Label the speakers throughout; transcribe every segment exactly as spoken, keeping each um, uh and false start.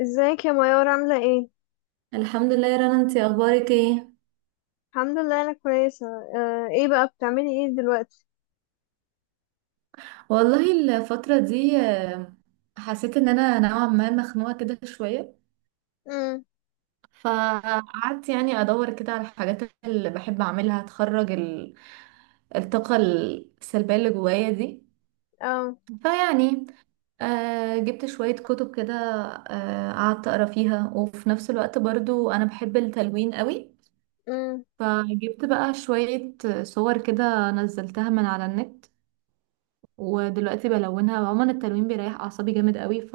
Speaker 1: ازيك يا ميار، عاملة ايه؟
Speaker 2: الحمد لله يا رنا، انتي اخبارك ايه؟
Speaker 1: الحمد لله، انا كويسة. آه ايه بقى بتعملي ايه دلوقتي؟
Speaker 2: والله، الفترة دي آه، حسيت ان انا نوعا ما مخنوقة كده شوية.
Speaker 1: امم.
Speaker 2: فقعدت يعني ادور كده على الحاجات اللي بحب اعملها تخرج ال- الطاقة السلبية اللي جوايا دي.
Speaker 1: اه.
Speaker 2: فيعني آه، جبت شوية كتب كده. آه، قعدت اقرا فيها، وفي نفس الوقت برضو انا بحب التلوين قوي.
Speaker 1: امم.
Speaker 2: فجبت بقى شوية صور كده نزلتها من على النت، ودلوقتي بلونها. عموما التلوين بيريح اعصابي جامد قوي. ف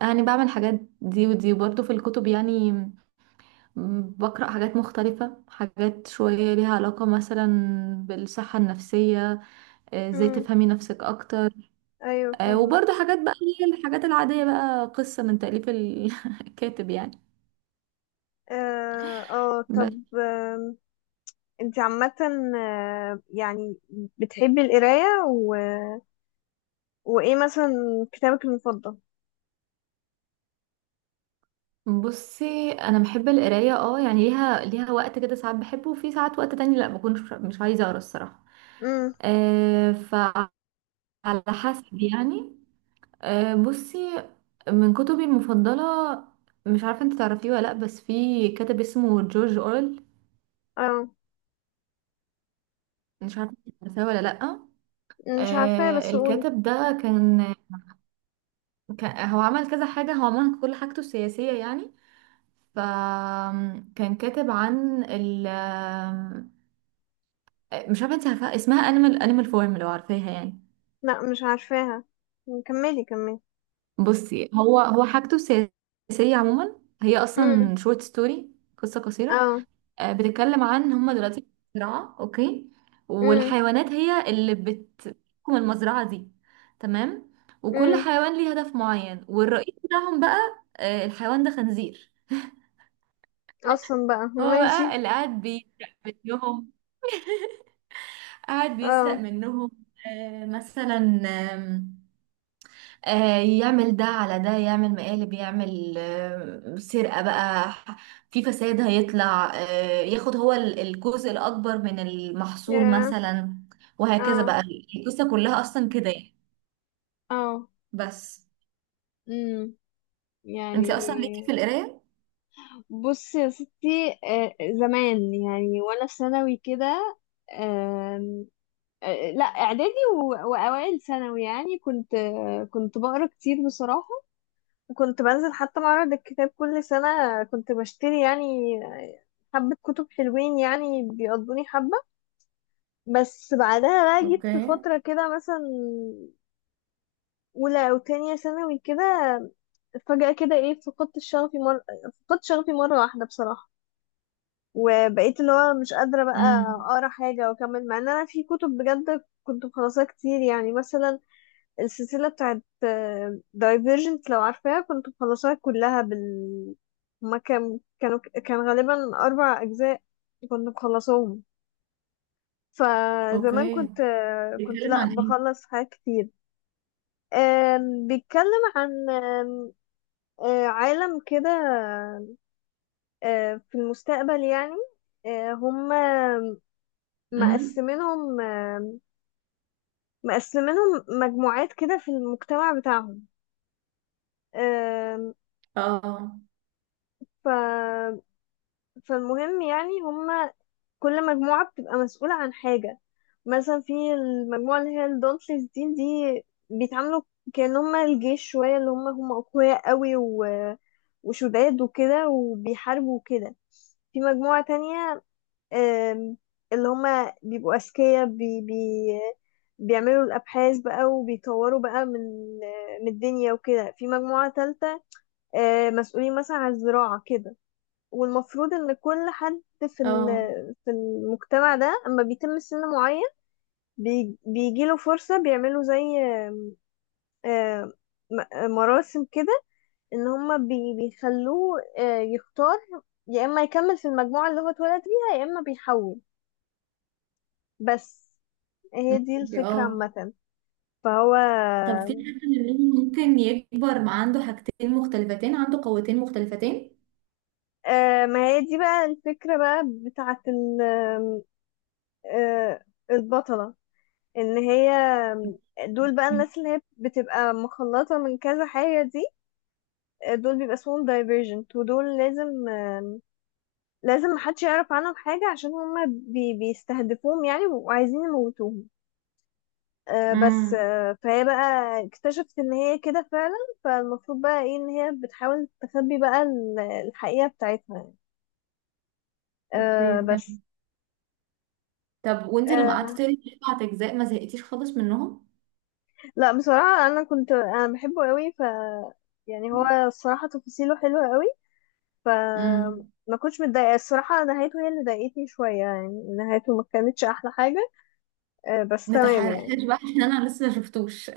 Speaker 2: يعني بعمل حاجات دي ودي برضه في الكتب يعني. م- بقرأ حاجات مختلفة، حاجات شوية ليها علاقة مثلا بالصحة النفسية. آه، ازاي
Speaker 1: امم.
Speaker 2: تفهمي نفسك اكتر.
Speaker 1: ايوه،
Speaker 2: آه،
Speaker 1: فاهمة.
Speaker 2: وبرضه حاجات بقى اللي هي الحاجات العادية بقى، قصة من تأليف ال- الكاتب يعني.
Speaker 1: اه، اه،
Speaker 2: بس.
Speaker 1: طب، آم، انت عامة. آه، يعني، بتحبي القراية و... وايه مثلا كتابك المفضل؟
Speaker 2: بصي، انا بحب القرايه، اه، يعني ليها ليها وقت كده. ساعات بحبه، وفي ساعات وقت تاني لا، بكون مش مش عايزه اقرا الصراحه.
Speaker 1: امم.
Speaker 2: آه. على حسب يعني. آه، بصي، من كتبي المفضلة، مش عارفة انت تعرفيه ولا لأ، بس في كاتب اسمه جورج أورل.
Speaker 1: اه،
Speaker 2: مش عارفة انت تعرفيه ولا لأ.
Speaker 1: مش عارفاها
Speaker 2: آه،
Speaker 1: بس قولي.
Speaker 2: الكاتب ده كان- كان- هو عمل كذا حاجة، هو عمل كل حاجته السياسية يعني. فكان كاتب عن ال آه، مش عارفة انت عارفة اسمها انيمال انيمال فورم، لو عارفاها يعني.
Speaker 1: لا، مش عارفاها. كملي كملي.
Speaker 2: بصي، هو هو حاجته السياسية عموما هي
Speaker 1: امم.
Speaker 2: أصلا شورت ستوري، قصة قصيرة.
Speaker 1: اه.
Speaker 2: آه، بتتكلم عن، هما دلوقتي في مزرعة، اوكي،
Speaker 1: امم.
Speaker 2: والحيوانات هي اللي بتحكم المزرعة دي. تمام. وكل
Speaker 1: امم.
Speaker 2: حيوان ليه هدف معين، والرئيس بتاعهم بقى، آه، الحيوان ده خنزير.
Speaker 1: اصلا بقى
Speaker 2: هو بقى
Speaker 1: ماشي.
Speaker 2: اللي قاعد بيسرق منهم قاعد بيسرق
Speaker 1: اه.
Speaker 2: منهم. آه، مثلا آه، يعمل ده على ده، يعمل مقالب، يعمل آه، سرقة بقى. ح- في فساد. هيطلع آه، ياخد هو ال- الجزء الأكبر من المحصول
Speaker 1: يا.
Speaker 2: مثلا، وهكذا
Speaker 1: اه.
Speaker 2: بقى. القصة كلها أصلا كده يعني.
Speaker 1: اه.
Speaker 2: بس.
Speaker 1: امم.
Speaker 2: انت
Speaker 1: يعني
Speaker 2: أصلا ليكي في القراية؟
Speaker 1: بص يا ستي، آه، زمان يعني وانا في ثانوي كده. آم، آه، لا، اعدادي و- واوائل ثانوي، يعني كنت، آه، كنت بقرا كتير بصراحه. وكنت بنزل حتى معرض الكتاب كل سنه، كنت بشتري يعني آه، حبه كتب حلوين، يعني بيقضوني حبه. بس بعدها بقى جيت
Speaker 2: اوكي.
Speaker 1: في فتره كده، مثلا اولى او تانية ثانوي كده، فجاه كده ايه، فقدت شغفي مره فقدت شغفي مره واحده بصراحه. وبقيت اللي هو مش قادرة بقى
Speaker 2: امم.
Speaker 1: أقرأ حاجة وأكمل، مع إن أنا في كتب بجد كنت مخلصاها كتير. يعني مثلا السلسلة بتاعت دايفيرجنت، لو عارفاها، كنت مخلصاها كلها. بال هما كان كانوا كان غالبا أربع أجزاء، كنت مخلصاهم. فزمان
Speaker 2: اوكي،
Speaker 1: كنت، آه، كنت
Speaker 2: بيتكلم
Speaker 1: لأ
Speaker 2: عن ايه؟
Speaker 1: بخلص حاجات كتير. آم، بيتكلم عن آم، آه، عالم كده، آه، في المستقبل يعني. آه، هما،
Speaker 2: امم.
Speaker 1: مقسمينهم آم، مقسمينهم مجموعات كده في المجتمع بتاعهم. آم،
Speaker 2: اه،
Speaker 1: ف... فالمهم يعني هما كل مجموعة بتبقى مسؤولة عن حاجة. مثلا في المجموعة اللي هي الدونتلز دي دي، بيتعاملوا كأن هما الجيش شوية، اللي هما هما أقوياء قوي و... وشداد وكده، وبيحاربوا وكده. في مجموعة تانية، آم، اللي هما بيبقوا أذكياء، بي بي بيعملوا الأبحاث بقى وبيطوروا بقى من من الدنيا وكده. في مجموعة تالتة آه، مسؤولين مثلا عن الزراعة كده. والمفروض إن كل حد في
Speaker 2: اه.
Speaker 1: ال- في المجتمع ده، أما بيتم سن معين، بي- بيجيله فرصة، بيعملوا زي آه، م- مراسم كده، إن هما بي- بيخلوه آه، يختار يا إما يكمل في المجموعة اللي هو اتولد بيها، يا إما بيحول. بس هي دي
Speaker 2: ممكن-
Speaker 1: الفكرة
Speaker 2: اه،
Speaker 1: عامة. فهو،
Speaker 2: طب في حد منهم ممكن يكبر مع عنده حاجتين مختلفتين، عنده قوتين مختلفتين؟
Speaker 1: آه ما هي دي بقى الفكرة بقى بتاعة ال- آه البطلة، ان هي، دول بقى الناس اللي هي بتبقى مخلطة من كذا حاجة دي، آه، دول بيبقى اسمهم دايفرجنت، ودول لازم آه لازم محدش يعرف عنهم حاجة، عشان هما بي بيستهدفوهم يعني وعايزين يموتوهم. آه بس
Speaker 2: امم.
Speaker 1: آه فهي بقى اكتشفت ان هي كده فعلا. فالمفروض بقى ايه، ان هي بتحاول تخبي بقى ال- الحقيقة بتاعتها يعني.
Speaker 2: اوكي،
Speaker 1: آه بس
Speaker 2: فهمت. طب وانت لما قعدت
Speaker 1: آه
Speaker 2: تقري سبعة اجزاء، ما زهقتيش خالص منهم؟
Speaker 1: لا، بصراحة أنا كنت أنا بحبه قوي، ف يعني هو الصراحة تفاصيله حلوة قوي، ف
Speaker 2: امم.
Speaker 1: ما كنتش متضايقة الصراحة. نهايته هي اللي ضايقتني شوية، يعني نهايته ما كانتش أحلى حاجة. آه بس
Speaker 2: ما
Speaker 1: تمام يعني.
Speaker 2: تحرقهاش بقى عشان انا لسه ما شفتوش.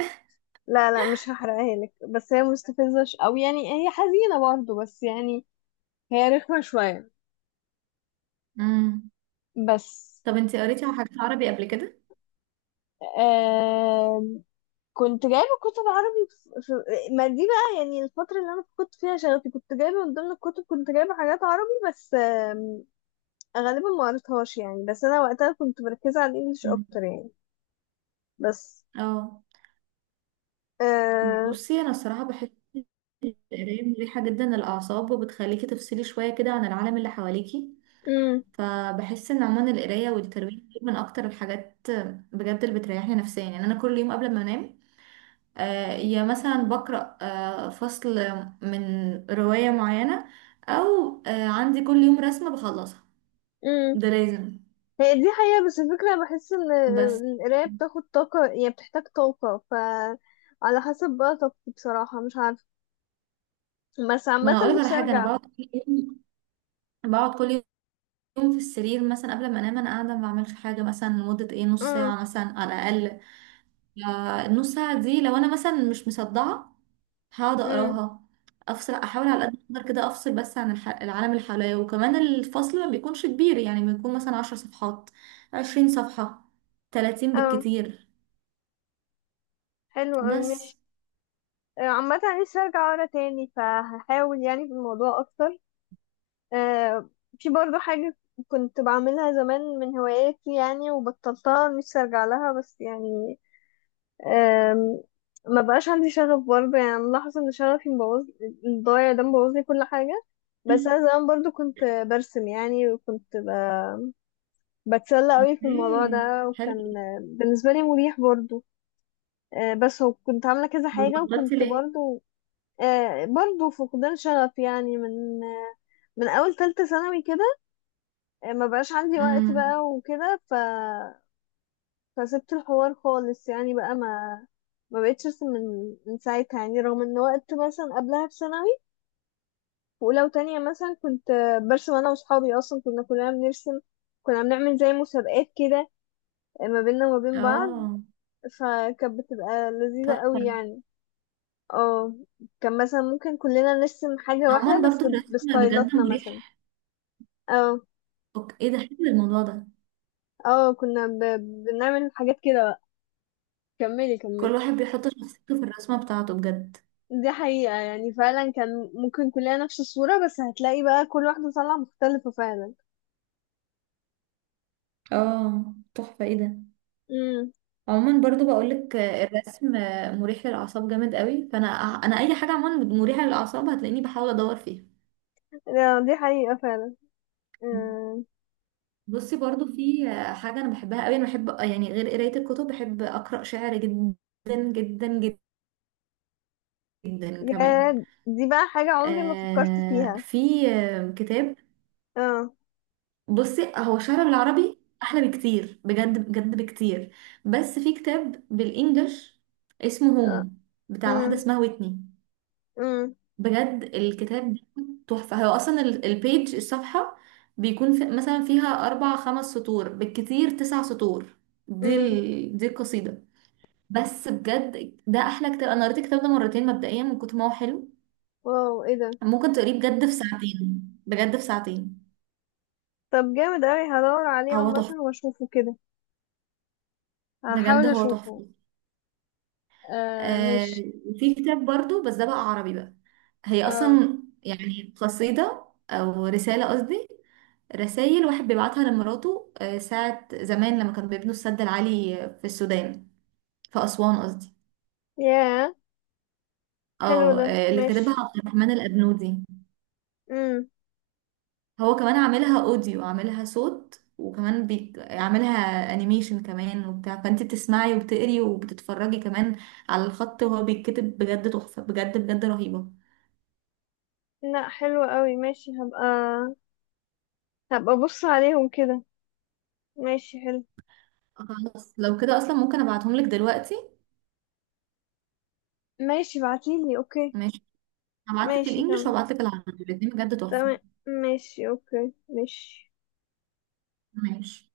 Speaker 1: لا، لا، مش هحرقها لك، بس هي مستفزة، ش... أو يعني هي حزينة برضه، بس يعني هي رخمة شوية.
Speaker 2: امم.
Speaker 1: بس
Speaker 2: طب انت قريتي على حاجات عربي قبل كده؟
Speaker 1: آه كنت جايبة كتب عربي، في... في... ما دي بقى يعني الفترة اللي أنا كنت فيها شغفي، كنت جايبة من ضمن الكتب، كنت جايبة حاجات عربي، بس آم، غالبا ما قريتهاش يعني، بس أنا وقتها كنت مركزة على الإنجليش
Speaker 2: مم.
Speaker 1: أكتر يعني. بس
Speaker 2: اه،
Speaker 1: آه...
Speaker 2: بصي انا الصراحه بحس، القرايه مريحه جدا للاعصاب، وبتخليكي تفصلي شويه كده عن العالم اللي حواليكي.
Speaker 1: مم.
Speaker 2: فبحس ان عموما القرايه والترويج من اكتر الحاجات بجد اللي بتريحني نفسيا. يعني انا كل يوم قبل ما انام، آه، يا مثلا بقرأ آه، فصل من رواية معينة، أو آه، عندي كل يوم رسمة بخلصها.
Speaker 1: مم.
Speaker 2: ده لازم.
Speaker 1: هي دي حقيقة، بس الفكرة بحس إن
Speaker 2: بس.
Speaker 1: القراية بتاخد طاقة، يعني بتحتاج طاقة، ف على حسب بقى طاقتي، بصراحة مش عارفة، بس
Speaker 2: ما
Speaker 1: عامة
Speaker 2: أنا أقولك على
Speaker 1: نفسي
Speaker 2: حاجة، أنا
Speaker 1: أرجع.
Speaker 2: بقعد كل يوم بقعد كل يوم في السرير مثلا قبل ما أنام. أنا قاعدة ما بعملش حاجة مثلا لمدة إيه، نص
Speaker 1: مم.
Speaker 2: ساعة مثلا على الأقل. آه، النص ساعة دي لو أنا مثلا مش مصدعة، هقعد
Speaker 1: مم.
Speaker 2: اقراها. افصل، احاول على قد ما اقدر كده افصل بس عن الح... العالم اللي حواليا. وكمان الفصل ما بيكونش كبير، يعني بيكون مثلا عشر صفحات، عشرين صفحة، تلاتين
Speaker 1: اه،
Speaker 2: بالكتير.
Speaker 1: حلو أوي ماشي.
Speaker 2: بس.
Speaker 1: آه، عامة نفسي ارجع ورا تاني، فهحاول يعني في الموضوع اكتر. آه، في برضو حاجة كنت بعملها زمان من هواياتي يعني، وبطلتها، نفسي ارجع لها، بس يعني آم، ما بقاش عندي شغف برضه. يعني ملاحظة ان شغفي مبوظ، الضايع ده مبوظ لي كل حاجة. بس انا زمان برضو كنت برسم يعني، وكنت ب... بتسلى قوي في الموضوع
Speaker 2: ايه،
Speaker 1: ده،
Speaker 2: حلو.
Speaker 1: وكان بالنسبة لي مريح برضو. آه، بس هو كنت عاملة كذا حاجة،
Speaker 2: بطلتي
Speaker 1: وكنت
Speaker 2: ليه؟
Speaker 1: برضو، آه، برضو فقدان شغف يعني، من آه، من اول تالتة ثانوي كده. آه، ما بقاش عندي وقت
Speaker 2: امم.
Speaker 1: بقى وكده، ف فسبت الحوار خالص يعني، بقى ما ما بقتش ارسم من من ساعتها يعني، رغم ان وقت مثلا قبلها في ثانوي، في اولى وتانية مثلا، كنت آه، برسم انا واصحابي، اصلا كنا كلنا بنرسم، كنا بنعمل زي مسابقات كده آه، ما بيننا وما بين بعض.
Speaker 2: اه،
Speaker 1: فكانت بتبقى لذيذة قوي
Speaker 2: تحفة.
Speaker 1: يعني. اه. كان مثلا ممكن كلنا نرسم حاجة واحدة
Speaker 2: عموما برضو
Speaker 1: بس
Speaker 2: الرسم بجد
Speaker 1: بستايلاتنا مثلا.
Speaker 2: مريح.
Speaker 1: اه،
Speaker 2: أوك- ايه ده، حلو الموضوع ده.
Speaker 1: اه، كنا ب... بنعمل حاجات كده بقى. كملي
Speaker 2: كل
Speaker 1: كملي.
Speaker 2: واحد بيحط شخصيته في الرسمة بتاعته بجد.
Speaker 1: دي حقيقة يعني، فعلا كان ممكن كلنا نفس الصورة، بس هتلاقي بقى كل واحدة طالعة مختلفة فعلا.
Speaker 2: اه، تحفة، ايه ده.
Speaker 1: امم.
Speaker 2: عموما برضو بقولك، آه، الرسم آه، مريح للأعصاب جامد قوي. فأنا، أنا أي حاجة عموما مريحة للأعصاب هتلاقيني بحاول أدور فيها.
Speaker 1: لا، دي حقيقة فعلا. امم.
Speaker 2: بصي برضو في آه، حاجة أنا بحبها قوي. أنا بحب يعني، غير قراية الكتب، بحب أقرأ شعر جدا جدا جدا
Speaker 1: يا،
Speaker 2: كمان.
Speaker 1: دي بقى حاجة عمري ما فكرت
Speaker 2: آه،
Speaker 1: فيها.
Speaker 2: في آه، كتاب.
Speaker 1: اه،
Speaker 2: بصي هو شعر بالعربي أحلى بكتير، بجد بجد بكتير. بس في كتاب بالإنجلش اسمه
Speaker 1: اه،
Speaker 2: هوم، بتاع واحدة
Speaker 1: امم،
Speaker 2: اسمها ويتني.
Speaker 1: امم،
Speaker 2: بجد الكتاب بيكون تحفة. هو أصلا ال- البيج، الصفحة، بيكون في مثلا فيها أربع خمس سطور، بالكتير تسع سطور. دي
Speaker 1: امم.
Speaker 2: ال... دي القصيدة. بس بجد ده أحلى كتاب، أنا قريت الكتاب ده مرتين مبدئيا من كتر ما هو حلو.
Speaker 1: واو، ايه ده؟
Speaker 2: ممكن تقريه بجد في ساعتين. بجد في ساعتين.
Speaker 1: طب جامد اوي، هدور عليه
Speaker 2: هو
Speaker 1: عامة
Speaker 2: تحفة،
Speaker 1: واشوفه كده،
Speaker 2: بجد
Speaker 1: هحاول
Speaker 2: هو
Speaker 1: اشوفه.
Speaker 2: تحفة.
Speaker 1: آه
Speaker 2: آه.
Speaker 1: مش.
Speaker 2: وفي كتاب برضو بس ده بقى عربي بقى، هي
Speaker 1: اه.
Speaker 2: أصلا يعني قصيدة، أو رسالة قصدي، رسائل واحد بيبعتها لمراته آه، ساعة زمان لما كانوا بيبنوا السد العالي في السودان، في أسوان قصدي.
Speaker 1: ياه، حلو
Speaker 2: اه،
Speaker 1: ده
Speaker 2: آه، اللي
Speaker 1: مش.
Speaker 2: كاتبها عبد الرحمن الأبنودي.
Speaker 1: امم.
Speaker 2: هو كمان عاملها أوديو، عاملها صوت، وكمان بي... عاملها أنيميشن كمان وبتاع. فأنت بتسمعي وبتقري وبتتفرجي كمان على الخط وهو بيتكتب. بجد تحفة، بجد بجد رهيبة.
Speaker 1: لا، حلو قوي، ماشي هبقى هبقى بص عليهم كده. ماشي، حلو.
Speaker 2: خلاص لو كده أصلا ممكن أبعتهم لك دلوقتي.
Speaker 1: ماشي، بعتيلي اوكي.
Speaker 2: ماشي. هبعتلك
Speaker 1: ماشي،
Speaker 2: الإنجليش
Speaker 1: تمام.
Speaker 2: وهبعتلك العربي، الاتنين بجد تحفة.
Speaker 1: تمام. ماشي، اوكي، ماشي.
Speaker 2: ماشي.